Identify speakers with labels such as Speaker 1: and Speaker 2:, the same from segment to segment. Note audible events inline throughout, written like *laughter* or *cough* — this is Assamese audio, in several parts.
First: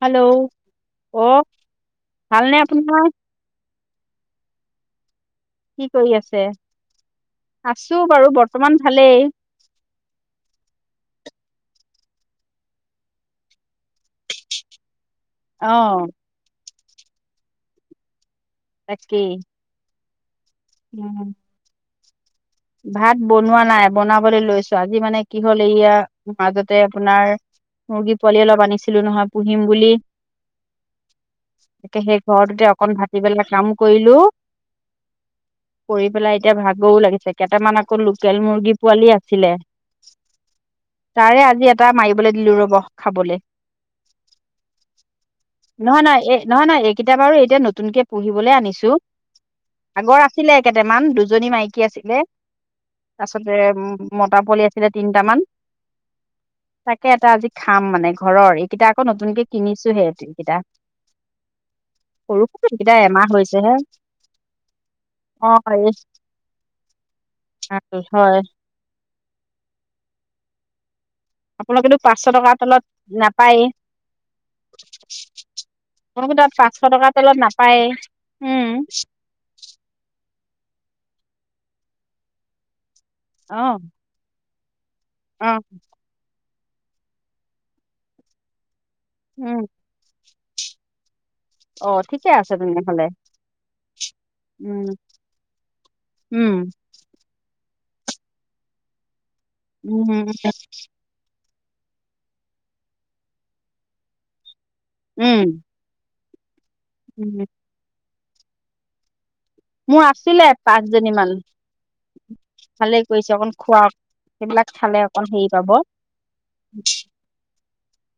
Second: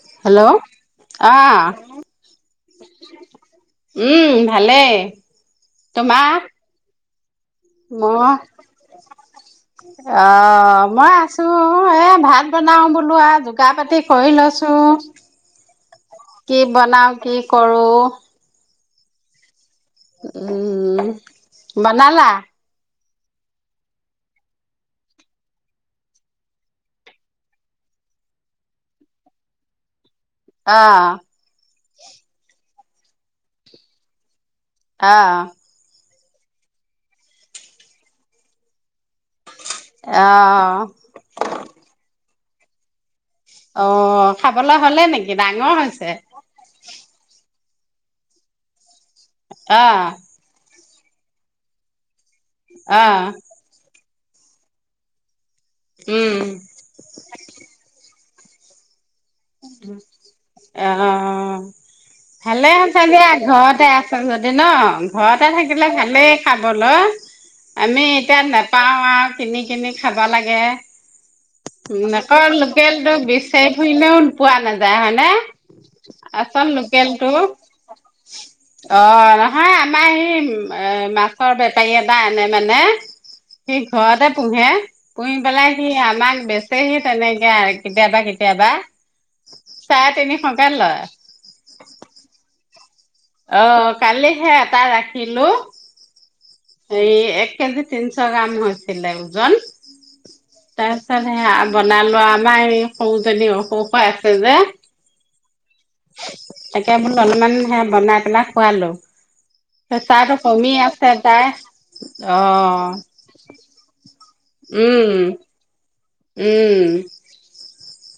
Speaker 1: হেল্ল' অহ,
Speaker 2: আহ
Speaker 1: ভালনে আপোনাৰ?
Speaker 2: উম, ভালেই।
Speaker 1: কি কৰি
Speaker 2: তোমাৰ
Speaker 1: আছে? আছো বাৰু
Speaker 2: মই
Speaker 1: বৰ্তমান ভালেই।
Speaker 2: অ' মই আছো, এ ভাত বনাও বোলো আৰু যোগাৰ পাতি কৰি লৈছোঁ।
Speaker 1: অ'
Speaker 2: কি বনাম, কি কৰোঁ।
Speaker 1: তাকে
Speaker 2: উম, বনালা।
Speaker 1: ভাত বনোৱা নাই, বনাবলৈ লৈছোঁ। আজি মানে কি হ'ল এইয়া মাজতে আপোনাৰ। মুৰ্গী পোৱালি অলপ আনিছিলো নহয় পুহিম বুলি।
Speaker 2: অহ'
Speaker 1: তাকে সেই ঘৰটোতে অকন ভাটিবেলা কাম কৰিলোঁ।
Speaker 2: অ'
Speaker 1: কৰি পেলাই এতিয়া ভাগৰও লাগিছে। কেইটামান আকৌ লোকেল মুৰ্গী পোৱালি আছিলে।
Speaker 2: অহ'
Speaker 1: তাৰে আজি এটা মাৰিবলৈ দিলো ৰব খাবলৈ।
Speaker 2: অ' খাবলৈ হ'লে নেকি ডাঙৰ
Speaker 1: নহয়
Speaker 2: হৈছে।
Speaker 1: নহয় এই নহয়, নহয়, এইকেইটা বাৰু এতিয়া নতুনকে পুহিবলৈ আনিছোঁ।
Speaker 2: অ'
Speaker 1: আছিলে কেইটামান দুজনী মাইকী আছিলে।
Speaker 2: অ
Speaker 1: তাৰপাছতে মতা পোৱালি আছিলে, তিনটামান
Speaker 2: উম।
Speaker 1: তাকে এটা আজি খাম মানে ঘৰৰ। এইকেইটা আকৌ নতুনকে কিনিছোহে এইকেইটা
Speaker 2: অহ'
Speaker 1: সৰু সৰু
Speaker 2: ভালে
Speaker 1: এইকেইটা
Speaker 2: হৈছে
Speaker 1: এমাহ
Speaker 2: দিয়া
Speaker 1: হৈছেহে
Speaker 2: ঘৰতে আছে যদি ন? ঘৰতে
Speaker 1: অঁ
Speaker 2: থাকিলে
Speaker 1: এই
Speaker 2: ভালেই। খাবলৈ।
Speaker 1: ভাল
Speaker 2: আমি
Speaker 1: হয়
Speaker 2: এতিয়া নেপাওঁ আৰু কিনি কিনি খাব লাগে।
Speaker 1: আপোনালোকেতো পাঁচশ
Speaker 2: আকৌ
Speaker 1: টকাৰ তলত
Speaker 2: লোকেলটো
Speaker 1: নাপায়েই
Speaker 2: বিচাৰি ফুৰিলেও পোৱা নাযায় হয়নে?
Speaker 1: আপোনালোকৰ তাত
Speaker 2: আচল
Speaker 1: পাঁচশ
Speaker 2: লোকেল
Speaker 1: টকাৰ
Speaker 2: টো
Speaker 1: তলত
Speaker 2: অ'।
Speaker 1: নাপায়েই অঁ
Speaker 2: অ' নহয় আমাৰ হেই মাছৰ বেপাৰী এটাই আনে মানে। সি
Speaker 1: অঁ
Speaker 2: ঘৰতে পোহে। পুহি পেলাই সি আমাক বেছি হে সি তেনেকে আনে কেতিয়াবা কেতিয়াবা
Speaker 1: উম
Speaker 2: চাৰে তিনিশকে লয়।
Speaker 1: অ' ঠিকে আছে তেনেহ'লে।
Speaker 2: অ' কালিহে এটা
Speaker 1: উম
Speaker 2: ৰাখিলোঁ।
Speaker 1: উম।
Speaker 2: এই এক কেজি তিনিশ গ্ৰাম হৈছিলে ওজন।
Speaker 1: উম।
Speaker 2: তাৰপিছত সেইয়া বনালো, আমাৰ এই সৰু জনী অসুখ হৈ আছে যে।
Speaker 1: উম।
Speaker 2: তাকে বোলো
Speaker 1: উম
Speaker 2: অলপমান হে বনাই পেলাই খোৱালো।
Speaker 1: মোৰ
Speaker 2: প্ৰেছাৰটো
Speaker 1: আছিলে
Speaker 2: কমি আছে
Speaker 1: পাঁচজনি মান,
Speaker 2: তাই অ
Speaker 1: ভালেই কৰিছে অকন খুৱাক। সেইবিলাক খালে
Speaker 2: উম
Speaker 1: অকণ হেৰি পাব।
Speaker 2: উম।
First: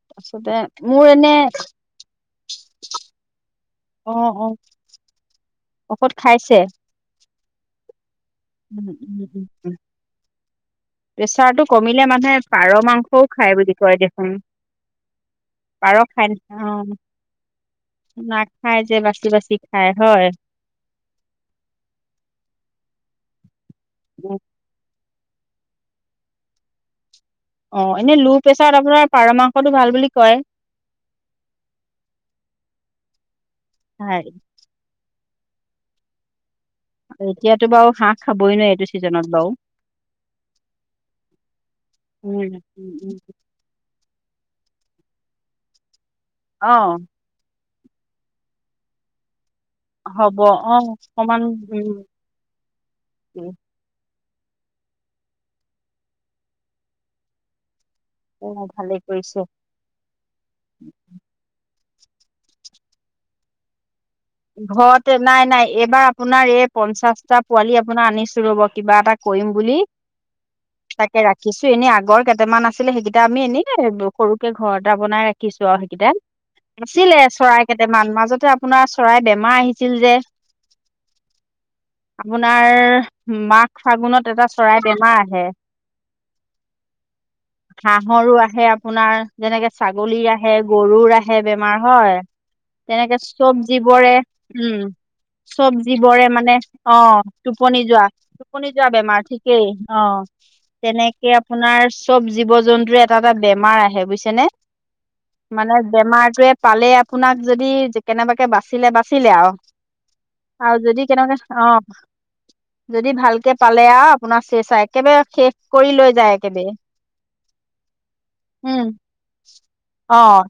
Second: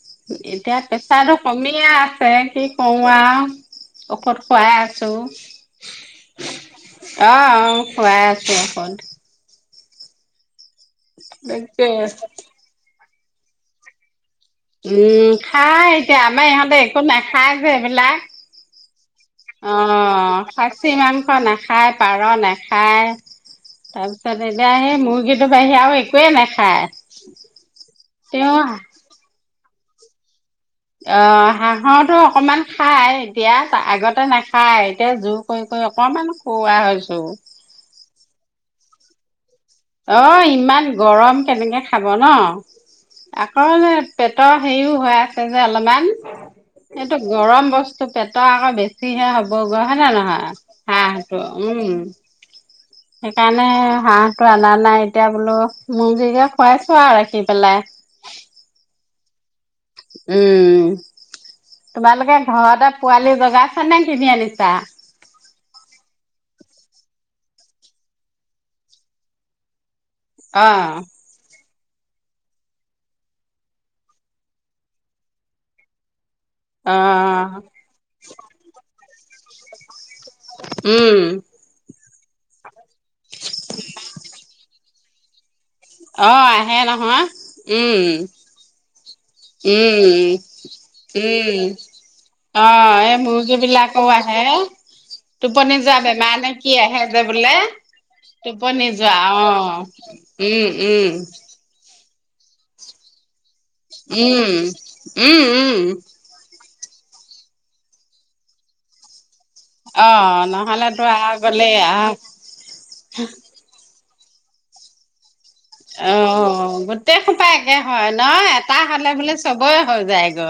Speaker 1: তাৰপিছতে
Speaker 2: এতিয়া
Speaker 1: মোৰ এনে
Speaker 2: প্ৰেছাৰটো কমিয়ে আছে। কি কৰো আৰু।
Speaker 1: অঁ
Speaker 2: ঔষধ
Speaker 1: অঁ
Speaker 2: খুৱাই আছোঁ।
Speaker 1: ঔষধ খাইছে
Speaker 2: অহ' অহ' খুৱাই আছোঁ ঔষধ।
Speaker 1: *unintelligible* প্ৰেছাৰটো
Speaker 2: তাকে
Speaker 1: কমিলে মানুহে পাৰ মাংসও খায় বুলি কয় দেখোন।
Speaker 2: উম খাই
Speaker 1: পাৰ
Speaker 2: এতিয়া
Speaker 1: খাই
Speaker 2: আমাৰ
Speaker 1: নাখাই
Speaker 2: ইহঁতে একো নাখায় যে এইবিলাক
Speaker 1: অ' নাখায় যে বাচি বাচি।
Speaker 2: অ
Speaker 1: খাই হয়।
Speaker 2: খাচী মাংস নাখায়, পাৰ নাখায়। তাৰপিছত এতিয়া সেই মুৰ্গী সিটোৰ বাহিৰে আৰু একোৱেই নাখায়।
Speaker 1: অ', এনে লো
Speaker 2: তেওঁ
Speaker 1: প্ৰেচাৰত আপোনাৰ পাৰ মাংসটো ভাল বুলি কয়।
Speaker 2: অ' হাঁহৰটো অকণমান খাই, এতিয়া
Speaker 1: হয়,
Speaker 2: আগতে নাখায় খাই এতিয়া জোৰ কৰি কৰি অকণমান খুওৱা হৈছোঁ।
Speaker 1: এতিয়াতো বাৰু হাঁহ খাবই নোৱাৰি, এইটো ছিজনত বাৰু।
Speaker 2: অ' ইমান গৰম কেনেকে খাব ন।
Speaker 1: উম, উম, উম,
Speaker 2: হয় যে পেটৰ হেৰিও হৈ আছে যে অলপমান
Speaker 1: অ',
Speaker 2: এইটো গৰম বস্তু পেটৰ আকৌ বেছিহে হ'ব। গৰম হয় নে
Speaker 1: হ'ব
Speaker 2: নহয়?
Speaker 1: অ',
Speaker 2: হাঁহটো
Speaker 1: অকমান
Speaker 2: উম, সেইকাৰণে হাঁহ তো অনা নাই, এতিয়া বোলো মূৰ্গীকে খুৱাইছো আৰু ৰাখি পেলাই।
Speaker 1: অ', অ', ভালেই কৰিছে।
Speaker 2: উম, তোমালোকে ঘৰতে পোৱালি জগাইছা নে কিনি আনিছা?
Speaker 1: ঘৰতে নাই নাই, এইবাৰ আপোনাৰ এই পঞ্চাশটা পোৱালি, আপোনাৰ আনিছো ৰ'ব কিবা এটা কৰিম বুলি। তাকে ৰাখ ৰাখিছোঁ, এনেই আগৰ কেইটামান আছিলে, সেইকেইটা আমি এনেই সৰুকে ঘৰ এটা বনাই ৰাখিছোঁ আৰু সেইকেইটা। আছিলে
Speaker 2: অ',
Speaker 1: চৰাই কেইটামান মাজতে আপোনাৰ চৰাই বেমাৰ আহিছিল যে।
Speaker 2: উম।
Speaker 1: আপোনাৰ, মাঘ ফাগুনত এটা চৰাই বেমাৰ আহে।
Speaker 2: অ', আহে নহয়। উম,
Speaker 1: হাঁহৰো আহে, আপোনাৰ যেনেকে
Speaker 2: উম,
Speaker 1: ছাগলীৰ, আহে গৰুৰ আহে
Speaker 2: উম।
Speaker 1: বেমাৰ হয়।
Speaker 2: অ', এই
Speaker 1: তেনেকে
Speaker 2: মুৰ্গী
Speaker 1: চবজি
Speaker 2: বিলাকো
Speaker 1: বোৰে,
Speaker 2: আহে।
Speaker 1: উম।
Speaker 2: টোপনি
Speaker 1: চবজ
Speaker 2: যোৱা
Speaker 1: বৰে
Speaker 2: বেমাৰ নে
Speaker 1: মানে
Speaker 2: কি আহে
Speaker 1: অ'
Speaker 2: যে বোলে।
Speaker 1: টোপনি যোৱা টোপনি যোৱা বেমাৰ ঠিকেই অ'।
Speaker 2: উম উম।
Speaker 1: তেনেকে আপোনাৰ চব জীৱ জন্তু এটা এটা বেমাৰ আহে
Speaker 2: উম,
Speaker 1: বুজিছেনে,
Speaker 2: উম,
Speaker 1: মানে
Speaker 2: উম।
Speaker 1: বেমাৰটোৱে পালে আপোনাক যদি কেনেবাকে বাচিলে বাচিলে আৰু।
Speaker 2: অ',
Speaker 1: আৰু যদি
Speaker 2: নহ'লেতো আৰু
Speaker 1: কেনেককে
Speaker 2: গ'লেই
Speaker 1: অ'
Speaker 2: আৰু।
Speaker 1: যদি ভালকে পালে আৰু আপোনাৰ চেচাই একেবাৰে শেষ কৰি লৈ যায় একেবাৰে।
Speaker 2: দেশখন পাইগে হয় ন এটা
Speaker 1: উম
Speaker 2: হলে বোলে চবেই হৈ
Speaker 1: অ
Speaker 2: যায় গ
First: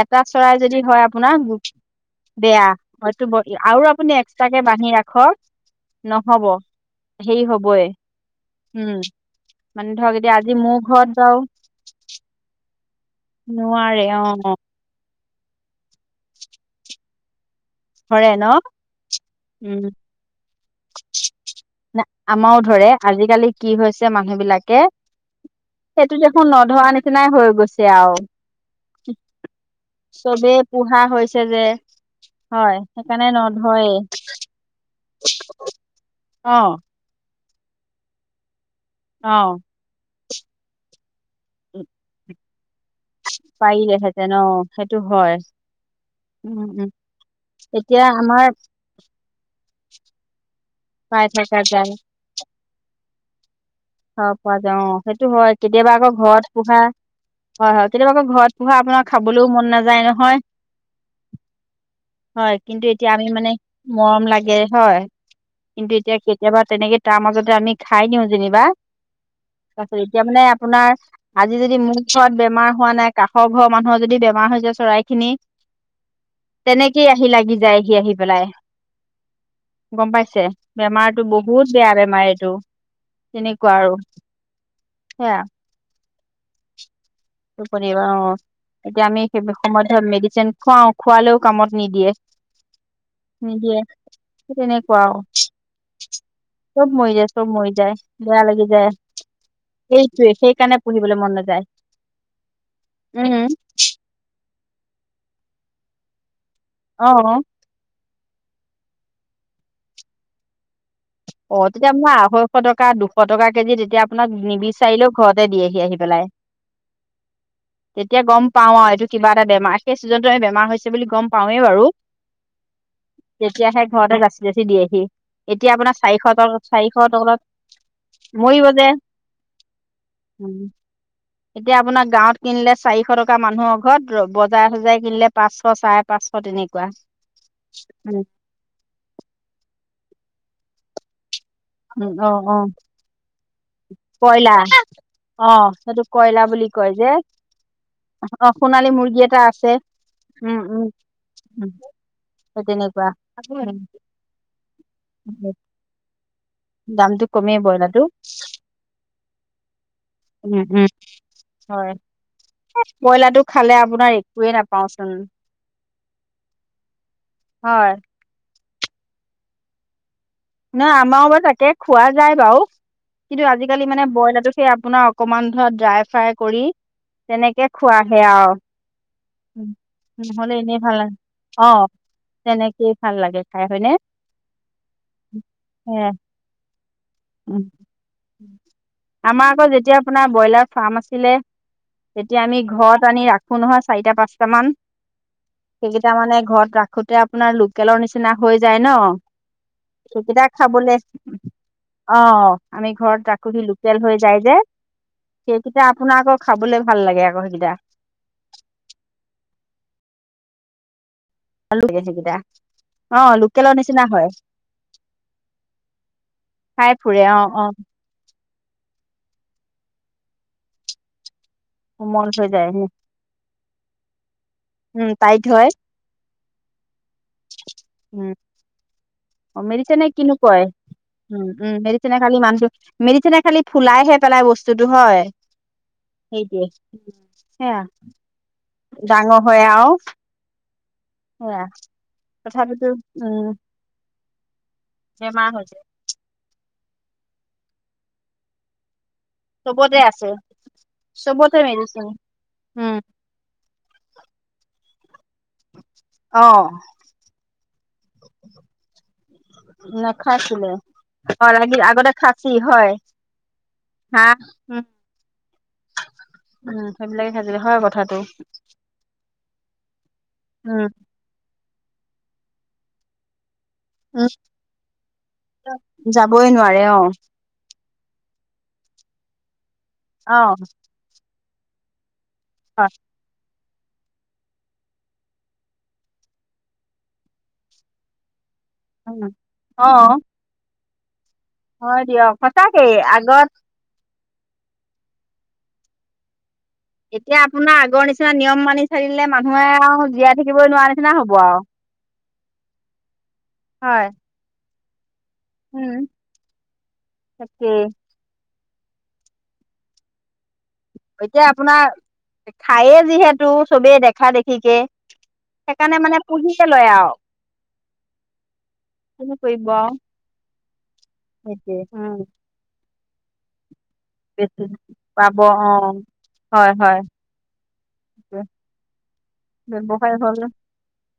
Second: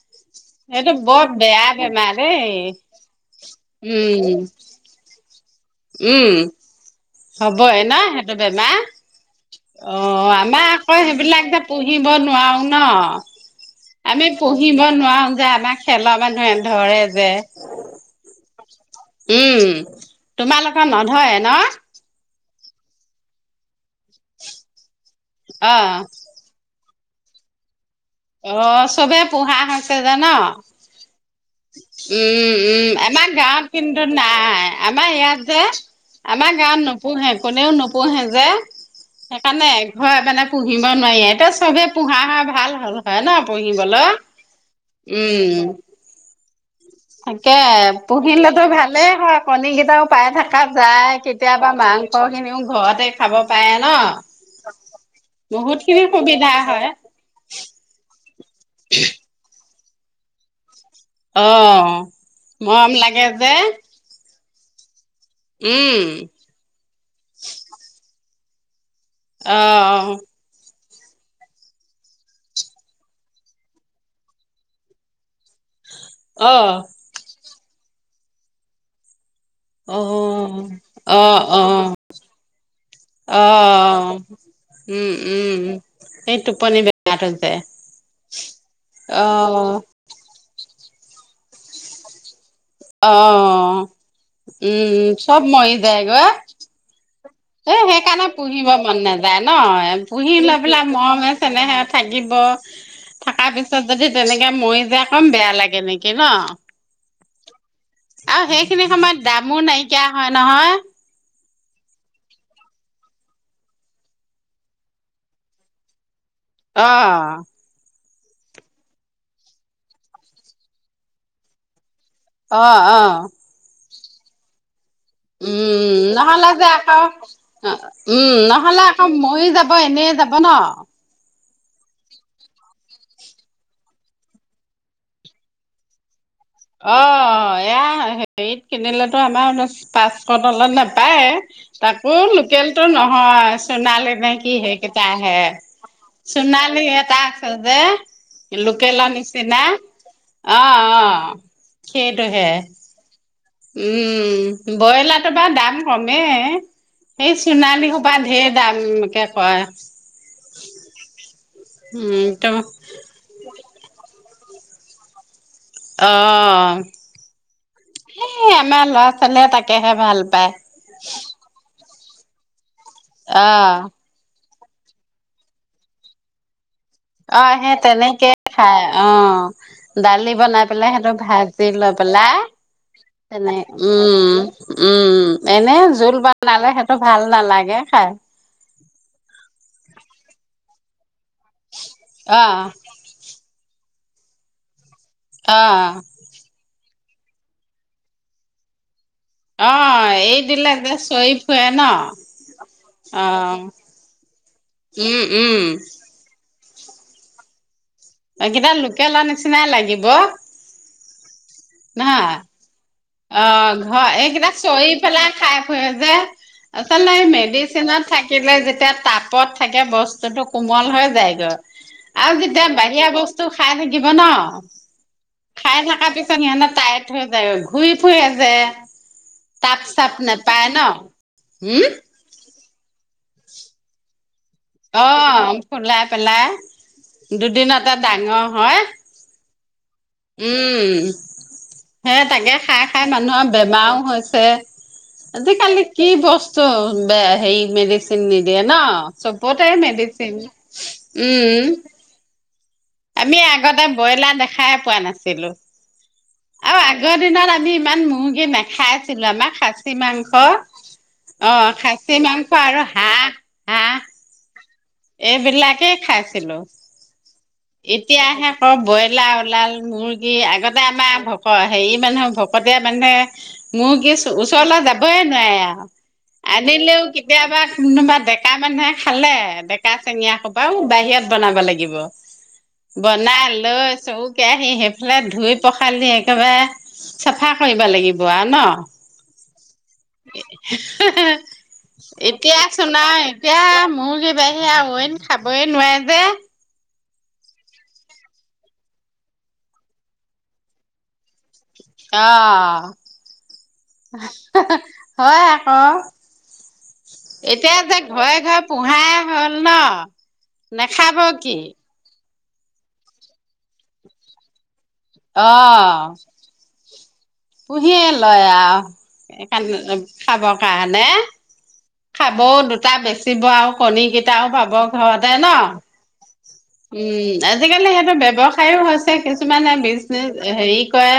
Speaker 1: এটা চৰাই যদি
Speaker 2: এইটো
Speaker 1: হয়
Speaker 2: বৰ
Speaker 1: আপোনাৰ
Speaker 2: বেয়া। বেমাৰ দেই,
Speaker 1: বেয়া হয়তো আৰু আপুনি
Speaker 2: উম,
Speaker 1: এক্সট্ৰাকে বান্ধি ৰাখক
Speaker 2: উম।
Speaker 1: নহব হেৰি
Speaker 2: হ'বয়
Speaker 1: হবই
Speaker 2: নহ সেইটো বেমাৰ,
Speaker 1: উম মানে ধৰক
Speaker 2: অ'
Speaker 1: এতিয়া আজি
Speaker 2: আমাৰ
Speaker 1: মোৰ
Speaker 2: অ'
Speaker 1: ঘৰত বাৰু
Speaker 2: সেইবিলাক যে পুহিব নোৱাৰো ন,
Speaker 1: নোৱাৰে অ
Speaker 2: আমি পুহিব নোৱাৰো যে আমাক খেলা মানুহে ধৰে যে,
Speaker 1: ধৰে ন
Speaker 2: উম, তোমালোক নধৰে ন।
Speaker 1: আমাৰও ধৰে আজিকালি কি হৈছে মানুহ বিলাকে,
Speaker 2: অ
Speaker 1: সেইটো মোৰ নধৰা নিচিনাই হৈ গৈছে আৰু।
Speaker 2: অ' চবে পোহা হৈছে জ ন।
Speaker 1: চবেই পোহা হৈছে যে
Speaker 2: উম
Speaker 1: হয়
Speaker 2: উম,
Speaker 1: সেইকাৰণে
Speaker 2: আমাৰ গাঁৱত
Speaker 1: নধৰেই।
Speaker 2: কিন্তু নাই আমাৰ ইয়াত যে আমাৰ
Speaker 1: অ',
Speaker 2: গাঁৱত নোপোহে কোনেও নোপোহে যে,
Speaker 1: অ'।
Speaker 2: সেইকাৰণে হয়, মানে পুহিব নোৱাৰিে তো চবে পোহা হ ভাল হ'ল হয় ন। পুহিবলৈ
Speaker 1: পাৰিলেহেঁতেন ন সেইটো, হয়
Speaker 2: উম
Speaker 1: উম উম।
Speaker 2: তাকে
Speaker 1: এতিয়া আমাৰ
Speaker 2: পুহিলেতো ভালে হয়, কণী কেইটাও পাই থাকে। যায়
Speaker 1: পাই থকা
Speaker 2: কেতিয়াবা
Speaker 1: যায়
Speaker 2: মাংস খিনিও ঘৰতে খাব পাৰে ন।
Speaker 1: খাব পোৱা যা অ' সেইটো হয়
Speaker 2: বহুত
Speaker 1: কেতিয়াবা
Speaker 2: খিনি
Speaker 1: আকৌ ঘৰত
Speaker 2: সুবিধা
Speaker 1: পোহা হয় হয়, কেতিয়াবা আকৌ ঘৰত পোহা আপোনাৰ খাবলৈও মন নাযায় নহয়।
Speaker 2: অ
Speaker 1: হয়,
Speaker 2: মৰম
Speaker 1: কিন্তু এতিয়া
Speaker 2: লাগে
Speaker 1: আমি মানে
Speaker 2: যে
Speaker 1: মৰম লাগে হয়, কিন্তু
Speaker 2: উম
Speaker 1: এতিয়া কেতিয়াবা তেনেকে তাৰ মাজতে আমি খাই নিও যেনিবা।
Speaker 2: অ
Speaker 1: তাৰপিছত এতিয়া মানে আপোনাৰ আজি যদি মোৰ ঘৰত বেমাৰ হোৱা নাই, কাষৰ ঘৰৰ মানুহৰ যদি বেমাৰ হৈ যায় চৰাই খিনি
Speaker 2: অ
Speaker 1: তেনেকেই আহি লাগি যায়, সি আহি পেলাই।
Speaker 2: অ
Speaker 1: গম পাইছে
Speaker 2: অ
Speaker 1: বেমাৰটো
Speaker 2: অ
Speaker 1: বহুত বেয়া বেমাৰ এইটো।
Speaker 2: অ
Speaker 1: তেনেকুৱা আৰু
Speaker 2: উম,
Speaker 1: সেয়া
Speaker 2: উম এই টোপনি বে
Speaker 1: *unintelligible* অ এতিয়া আমি
Speaker 2: অ
Speaker 1: সেই সময়ত ধৰ মেডিচিন খুৱাও খোৱালেও কামত নিদিয়ে।
Speaker 2: অ
Speaker 1: নিদিয়ে সেই তেনেকুৱা
Speaker 2: উম
Speaker 1: আৰু
Speaker 2: চব মৰি যায় গৈ।
Speaker 1: চব মৰি যায় চব মৰি
Speaker 2: এ
Speaker 1: যায়
Speaker 2: সেইকাৰণে
Speaker 1: বেয়া লাগি
Speaker 2: পুহিব
Speaker 1: যায়
Speaker 2: মন নেযায় নহ
Speaker 1: সেইটোৱে
Speaker 2: পুহি লৈ
Speaker 1: সেইকাৰণে
Speaker 2: পেলাই
Speaker 1: পুহিবলৈ
Speaker 2: মৰমে
Speaker 1: মন নাযায়
Speaker 2: চেনেহে। থাকিব
Speaker 1: উম
Speaker 2: থকা পিছত যদি তেনেকে মৰি যায় কম বেয়া লাগে নেকি নহ।
Speaker 1: অ।
Speaker 2: আৰু সেইখিনি সময়ত দামো নাইকিয়া হয় নহয়।
Speaker 1: অ তেতিয়া মই আঢ়ৈশ টকা দুশ টকা কেজি তেতিয়া আপোনাক নিবিচাৰিলেও ঘৰতে দিয়েহি আহি পেলাই।
Speaker 2: অ।
Speaker 1: তেতিয়া গম পাওঁ আৰু এইটো কিবা এটা বেমাৰ সেই ছিজনতো বেমাৰ হৈছে বুলি গম পাওঁৱেই বাৰু।
Speaker 2: অ অ।
Speaker 1: তেতিয়াহে ঘৰতে জাচি জাচি দিয়েহি এতিয়া আপোনাক।
Speaker 2: উম নহ'লে যে আকৌ উম
Speaker 1: মৰিব
Speaker 2: নহ'লে
Speaker 1: যে
Speaker 2: আকৌ মৰি যাব এনেই যাব নহ।
Speaker 1: এতিয়া আপোনাৰ গাঁৱত কিনিলে চাৰিশ টকা মানুহৰ ঘৰত বজাৰে চজাৰে কিনিলে পাঁচশ চাৰে পাঁচশ তেনেক
Speaker 2: অ এয়া হেৰিত কিনিলেতো আমাৰ পাঁচশ তলত নেপায়ে। তাকো লোকেলটো নহয়। সোণালী নে কি
Speaker 1: কয়লা
Speaker 2: সেইকেইটা আহে
Speaker 1: অ সেইটো কয়লা বুলি
Speaker 2: সোণালী
Speaker 1: কয় যে
Speaker 2: এটা আছে যে।
Speaker 1: অ সোণালী
Speaker 2: লোকেলৰ
Speaker 1: মুৰ্গী এটা
Speaker 2: নিচিনা
Speaker 1: আছে উম
Speaker 2: অ, অ
Speaker 1: উম
Speaker 2: সেইটোহে।
Speaker 1: সেই তেনেকুৱা।
Speaker 2: উম ব্ৰইলাৰটোৰ বাৰু দাম কমে।
Speaker 1: দামটো
Speaker 2: সেই
Speaker 1: কমেই
Speaker 2: চোনালী
Speaker 1: ব্ৰইলাৰটো
Speaker 2: সোবা ঢেৰ দামকে কয়।
Speaker 1: উম উম হয়।
Speaker 2: উম ত
Speaker 1: ব্ৰইলাৰটো খালে আপোনাৰ একোয়ে নাপাওঁ চোন।
Speaker 2: অ
Speaker 1: হয়
Speaker 2: সেই আমাৰ ল'ৰা-ছোৱালীয়ে তাকেহে ভাল পায়।
Speaker 1: নাহ আমাৰ বাৰু তাকে খোৱা যায় বাৰু কিন্তু
Speaker 2: অ
Speaker 1: আজিকালি মানে ব্ৰইলাৰটো। সেয়ে আপোনাৰ অকমান ধৰা ড্ৰাই ফ্ৰাই কৰি।
Speaker 2: অ
Speaker 1: তেনেকে
Speaker 2: সেই
Speaker 1: খোৱাহে
Speaker 2: তেনেকে
Speaker 1: আৰু
Speaker 2: খাই অ দালি
Speaker 1: নহ'লে
Speaker 2: বনাই
Speaker 1: এনেই
Speaker 2: পেলাই সিহঁতক
Speaker 1: নালাগে
Speaker 2: ভাল। *unintelligible*
Speaker 1: অ'
Speaker 2: পেলাই
Speaker 1: তেনেকেই ভাল লাগে
Speaker 2: তেনে
Speaker 1: খাই হয়নে
Speaker 2: উম। উম এনে
Speaker 1: সেয়া
Speaker 2: জুল বানালে সিহঁতৰ ভাল
Speaker 1: উম।
Speaker 2: নালাগে খাই।
Speaker 1: আমাৰ আকৌ যেতিয়া আপোনাৰ ব্ৰইলাৰ ফাৰ্ম আছিলে তেতিয়া
Speaker 2: অ
Speaker 1: আমি ঘৰত আনি ৰা খো নহয় চাৰিটা পাঁচটা মান
Speaker 2: অ',
Speaker 1: সেইকেইটা মানে ঘৰত ৰা খোতে আপোনাৰ লোকেলৰ নিচিনা হৈ যায় নহ।
Speaker 2: অ এৰি দিলে যে চৰি ফুুৰে নহ।
Speaker 1: অ আমি ঘৰত ৰাখোহি লোকেল হৈ যায় যে
Speaker 2: উম, উম,
Speaker 1: সেইকেইটা আপোনাৰ আকৌ। খাবলৈ ভাল লাগে আকৌ সেইকেইটা।
Speaker 2: সেইকেইটা লোকেলৰ নিচিনাই লাগিব।
Speaker 1: *unintelligible* সেইকেইটা।
Speaker 2: নহয়, অ
Speaker 1: লোকেলৰ নিচিনা
Speaker 2: ঘৰ
Speaker 1: হয়
Speaker 2: এইকেইটা চৰি পেলাই খাই ফুৰে যে।
Speaker 1: খাই
Speaker 2: আচলতে
Speaker 1: ফুৰে
Speaker 2: এই
Speaker 1: অ' অ'
Speaker 2: মেডিচিনত থাক কিলে যেতিয়া তাপত থাকে বস্তুতো কোমল হৈ যায় গৈ।
Speaker 1: কোমল
Speaker 2: আৰু
Speaker 1: হৈ যায়
Speaker 2: যেতিয়া
Speaker 1: উম
Speaker 2: বাহিৰা বস্তু খাই থাকিব নহ
Speaker 1: উম টাইট হয়
Speaker 2: খাই থকা পিছত। *unintelligible* টাইট হৈ যায়। ঘুৰি ফুৰে
Speaker 1: উম
Speaker 2: যে
Speaker 1: অ
Speaker 2: তাপ
Speaker 1: মেডিচিনে
Speaker 2: চাপ
Speaker 1: কিনো কয়
Speaker 2: নাপায় নহ উম।
Speaker 1: *unintelligible* মেডিচিনে খালি ফুলাই হে পেলাই বস্তু। স্তুটো হয়
Speaker 2: অ', ফুলাই
Speaker 1: সেইটোৱে সেয়া।
Speaker 2: নহয়।
Speaker 1: ডাঙৰ হয় আৰু।
Speaker 2: উম।
Speaker 1: সেয়া
Speaker 2: হে তাকে খাই
Speaker 1: তথাপিতো
Speaker 2: খাই
Speaker 1: উম
Speaker 2: মানুহৰ বেমাৰও হৈছে
Speaker 1: বেমাৰ হৈছে
Speaker 2: আজিকালি। কি বস্তু ব হেৰি মেডিচিন নিদিয়ে ন। চবতে মেডিচিন
Speaker 1: চবতে
Speaker 2: উম।
Speaker 1: মেডিচিন উম।
Speaker 2: আমি আগতে ব্ৰইলাৰ দেখাই পোৱা নাছিলো।
Speaker 1: অ
Speaker 2: আৰু আগৰ দিনত আমি ইমান মুৰ্গী নাখাইছিলোঁ। আমাৰ সাচী মাংস
Speaker 1: নাখাইছিলে অ' আগতে
Speaker 2: খাচী মাংস
Speaker 1: খাচি
Speaker 2: আৰু
Speaker 1: হয়,
Speaker 2: হাঁহ
Speaker 1: হাহঁ।
Speaker 2: এইবিলাকে খাইছিলোঁ।
Speaker 1: সেইবিলাকে খাইছিলো হয় কথাটো।
Speaker 2: আকৌ ব্ৰইলাৰ ওলাল মুৰ্গী আগতে
Speaker 1: উম
Speaker 2: আমাৰ। অ' হেৰি মানুহে ভকতীয়া মানুহে মূৰ্গী
Speaker 1: উম
Speaker 2: ওচৰলৈ যাবইে নোৱাৰে আৰু
Speaker 1: যাবই নোৱাৰে অ
Speaker 2: আনিলেও কেতিয়াবা। কোনোবা ডেকা মানুহে খালে, ডেকা চেঙিয়া
Speaker 1: অ
Speaker 2: সোবাও বাহিৰত বনাব লাগিব।
Speaker 1: হয়।
Speaker 2: বনাই লৈ চৰু কেৰাহী সেইফালে ধুই পখালি একেবাৰে। চাফা কৰিব লাগিব আহ ন।
Speaker 1: অ' অ' হয় দিয়ক
Speaker 2: এতিয়া
Speaker 1: সঁচাকেই
Speaker 2: চোন আ
Speaker 1: আগত
Speaker 2: এতিয়া মূৰ্গীৰ। বাহি আৰু অইন খাবই নোৱাৰে যে।
Speaker 1: এতিয়া আপোনাৰ আগৰ নিচিনা নিয়ম মানি চলিলে মানুহে আৰু জীয়াই থাকিবই নোৱাৰা নিচিনা হ'ব আৰু। হয়।
Speaker 2: অ'হয় আ। অ,
Speaker 1: উম,
Speaker 2: এতিয়া
Speaker 1: তাকেই
Speaker 2: যে ঘৰে ঘৰে পোহাই হ'ল ন। নাখাব
Speaker 1: এতিয়া
Speaker 2: কি
Speaker 1: আপোনাৰ, খায়ে যিহেতু চবেই দেখা-দেখিকে। সেইকাণে
Speaker 2: অ'
Speaker 1: মানে পুহিকে লয়। আৰু।
Speaker 2: পুহিয়ে লয় আ
Speaker 1: কিনো কৰিব
Speaker 2: সেইকাৰণে
Speaker 1: আৰু
Speaker 2: খাব খাবৰ কাৰণে।
Speaker 1: সেইটোৱে
Speaker 2: খাবও দুটা বেচিব আৰু কণী কেইটাও
Speaker 1: বেছি
Speaker 2: পাব ঘৰতে
Speaker 1: পাব অ'।
Speaker 2: ন।
Speaker 1: হয়, হয়
Speaker 2: উম, আজিকালি সেইটো ব্যৱসায় হৈছে, কিছুমানে
Speaker 1: ব্যৱসায়
Speaker 2: ব্ৰিজনেজ
Speaker 1: হ'ল
Speaker 2: হেৰি কৰে।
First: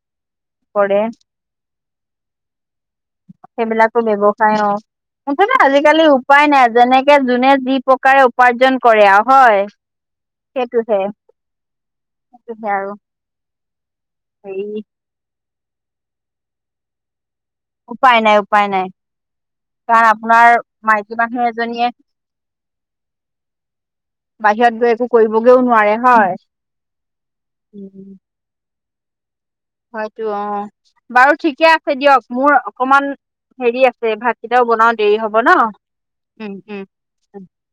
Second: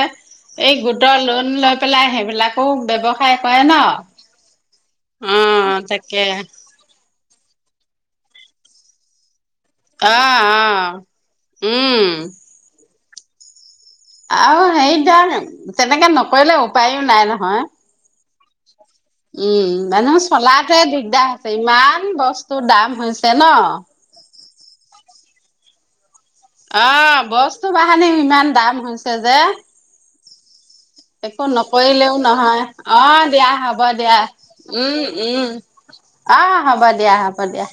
Speaker 2: এই
Speaker 1: কৰে
Speaker 2: গোটৰ লোন লৈ পেলাই হেইবিলাকো ব্যৱসায় কৰে ন
Speaker 1: সেইবিলাকো ব্যৱসায় অ'মুঠতে
Speaker 2: অ'
Speaker 1: আজিকালি
Speaker 2: তাকে
Speaker 1: উপায় নাই যেনেকে যোনে যি প্ৰকাৰে। উপাৰ্জন কৰে আও হয়,
Speaker 2: অ' অ'
Speaker 1: সেটোহে,
Speaker 2: উম
Speaker 1: সেইটোহে আৰু। হেৰি
Speaker 2: আও হেইত ধৰনে, তেনেকে নকৰিলে উপায়ও নাই নহয়।
Speaker 1: উপায় নাই, উপায় নাই।
Speaker 2: উম,
Speaker 1: কাৰণ
Speaker 2: মানুহে
Speaker 1: আপোনাৰ
Speaker 2: চলাতোহে
Speaker 1: মাইকী
Speaker 2: দিগদাৰ
Speaker 1: মানুহ
Speaker 2: হৈছে
Speaker 1: এজনীয়ে
Speaker 2: ইমান বস্তুৰ দাম হৈছে ন।
Speaker 1: বাহিৰত গৈ একো কৰিবগেও নোৱাৰে হয়।
Speaker 2: অ' বস্তু বাহানিও ইমান দাম হৈছে যে।
Speaker 1: হয়তো অ বাৰু
Speaker 2: একো
Speaker 1: ঠিকে আছে
Speaker 2: নকৰিলেও
Speaker 1: দিয়ক মোৰ
Speaker 2: নহয়
Speaker 1: অকমান
Speaker 2: অ' দিয়া হ'ব
Speaker 1: হেৰি আছে
Speaker 2: দিয়া।
Speaker 1: ভাতকেইটাও বনাও
Speaker 2: উম,
Speaker 1: দেৰি হ'ব
Speaker 2: উম,
Speaker 1: ন
Speaker 2: অহ
Speaker 1: উম
Speaker 2: হ'ব দিয়া, হ'ব
Speaker 1: উম
Speaker 2: দিয়া।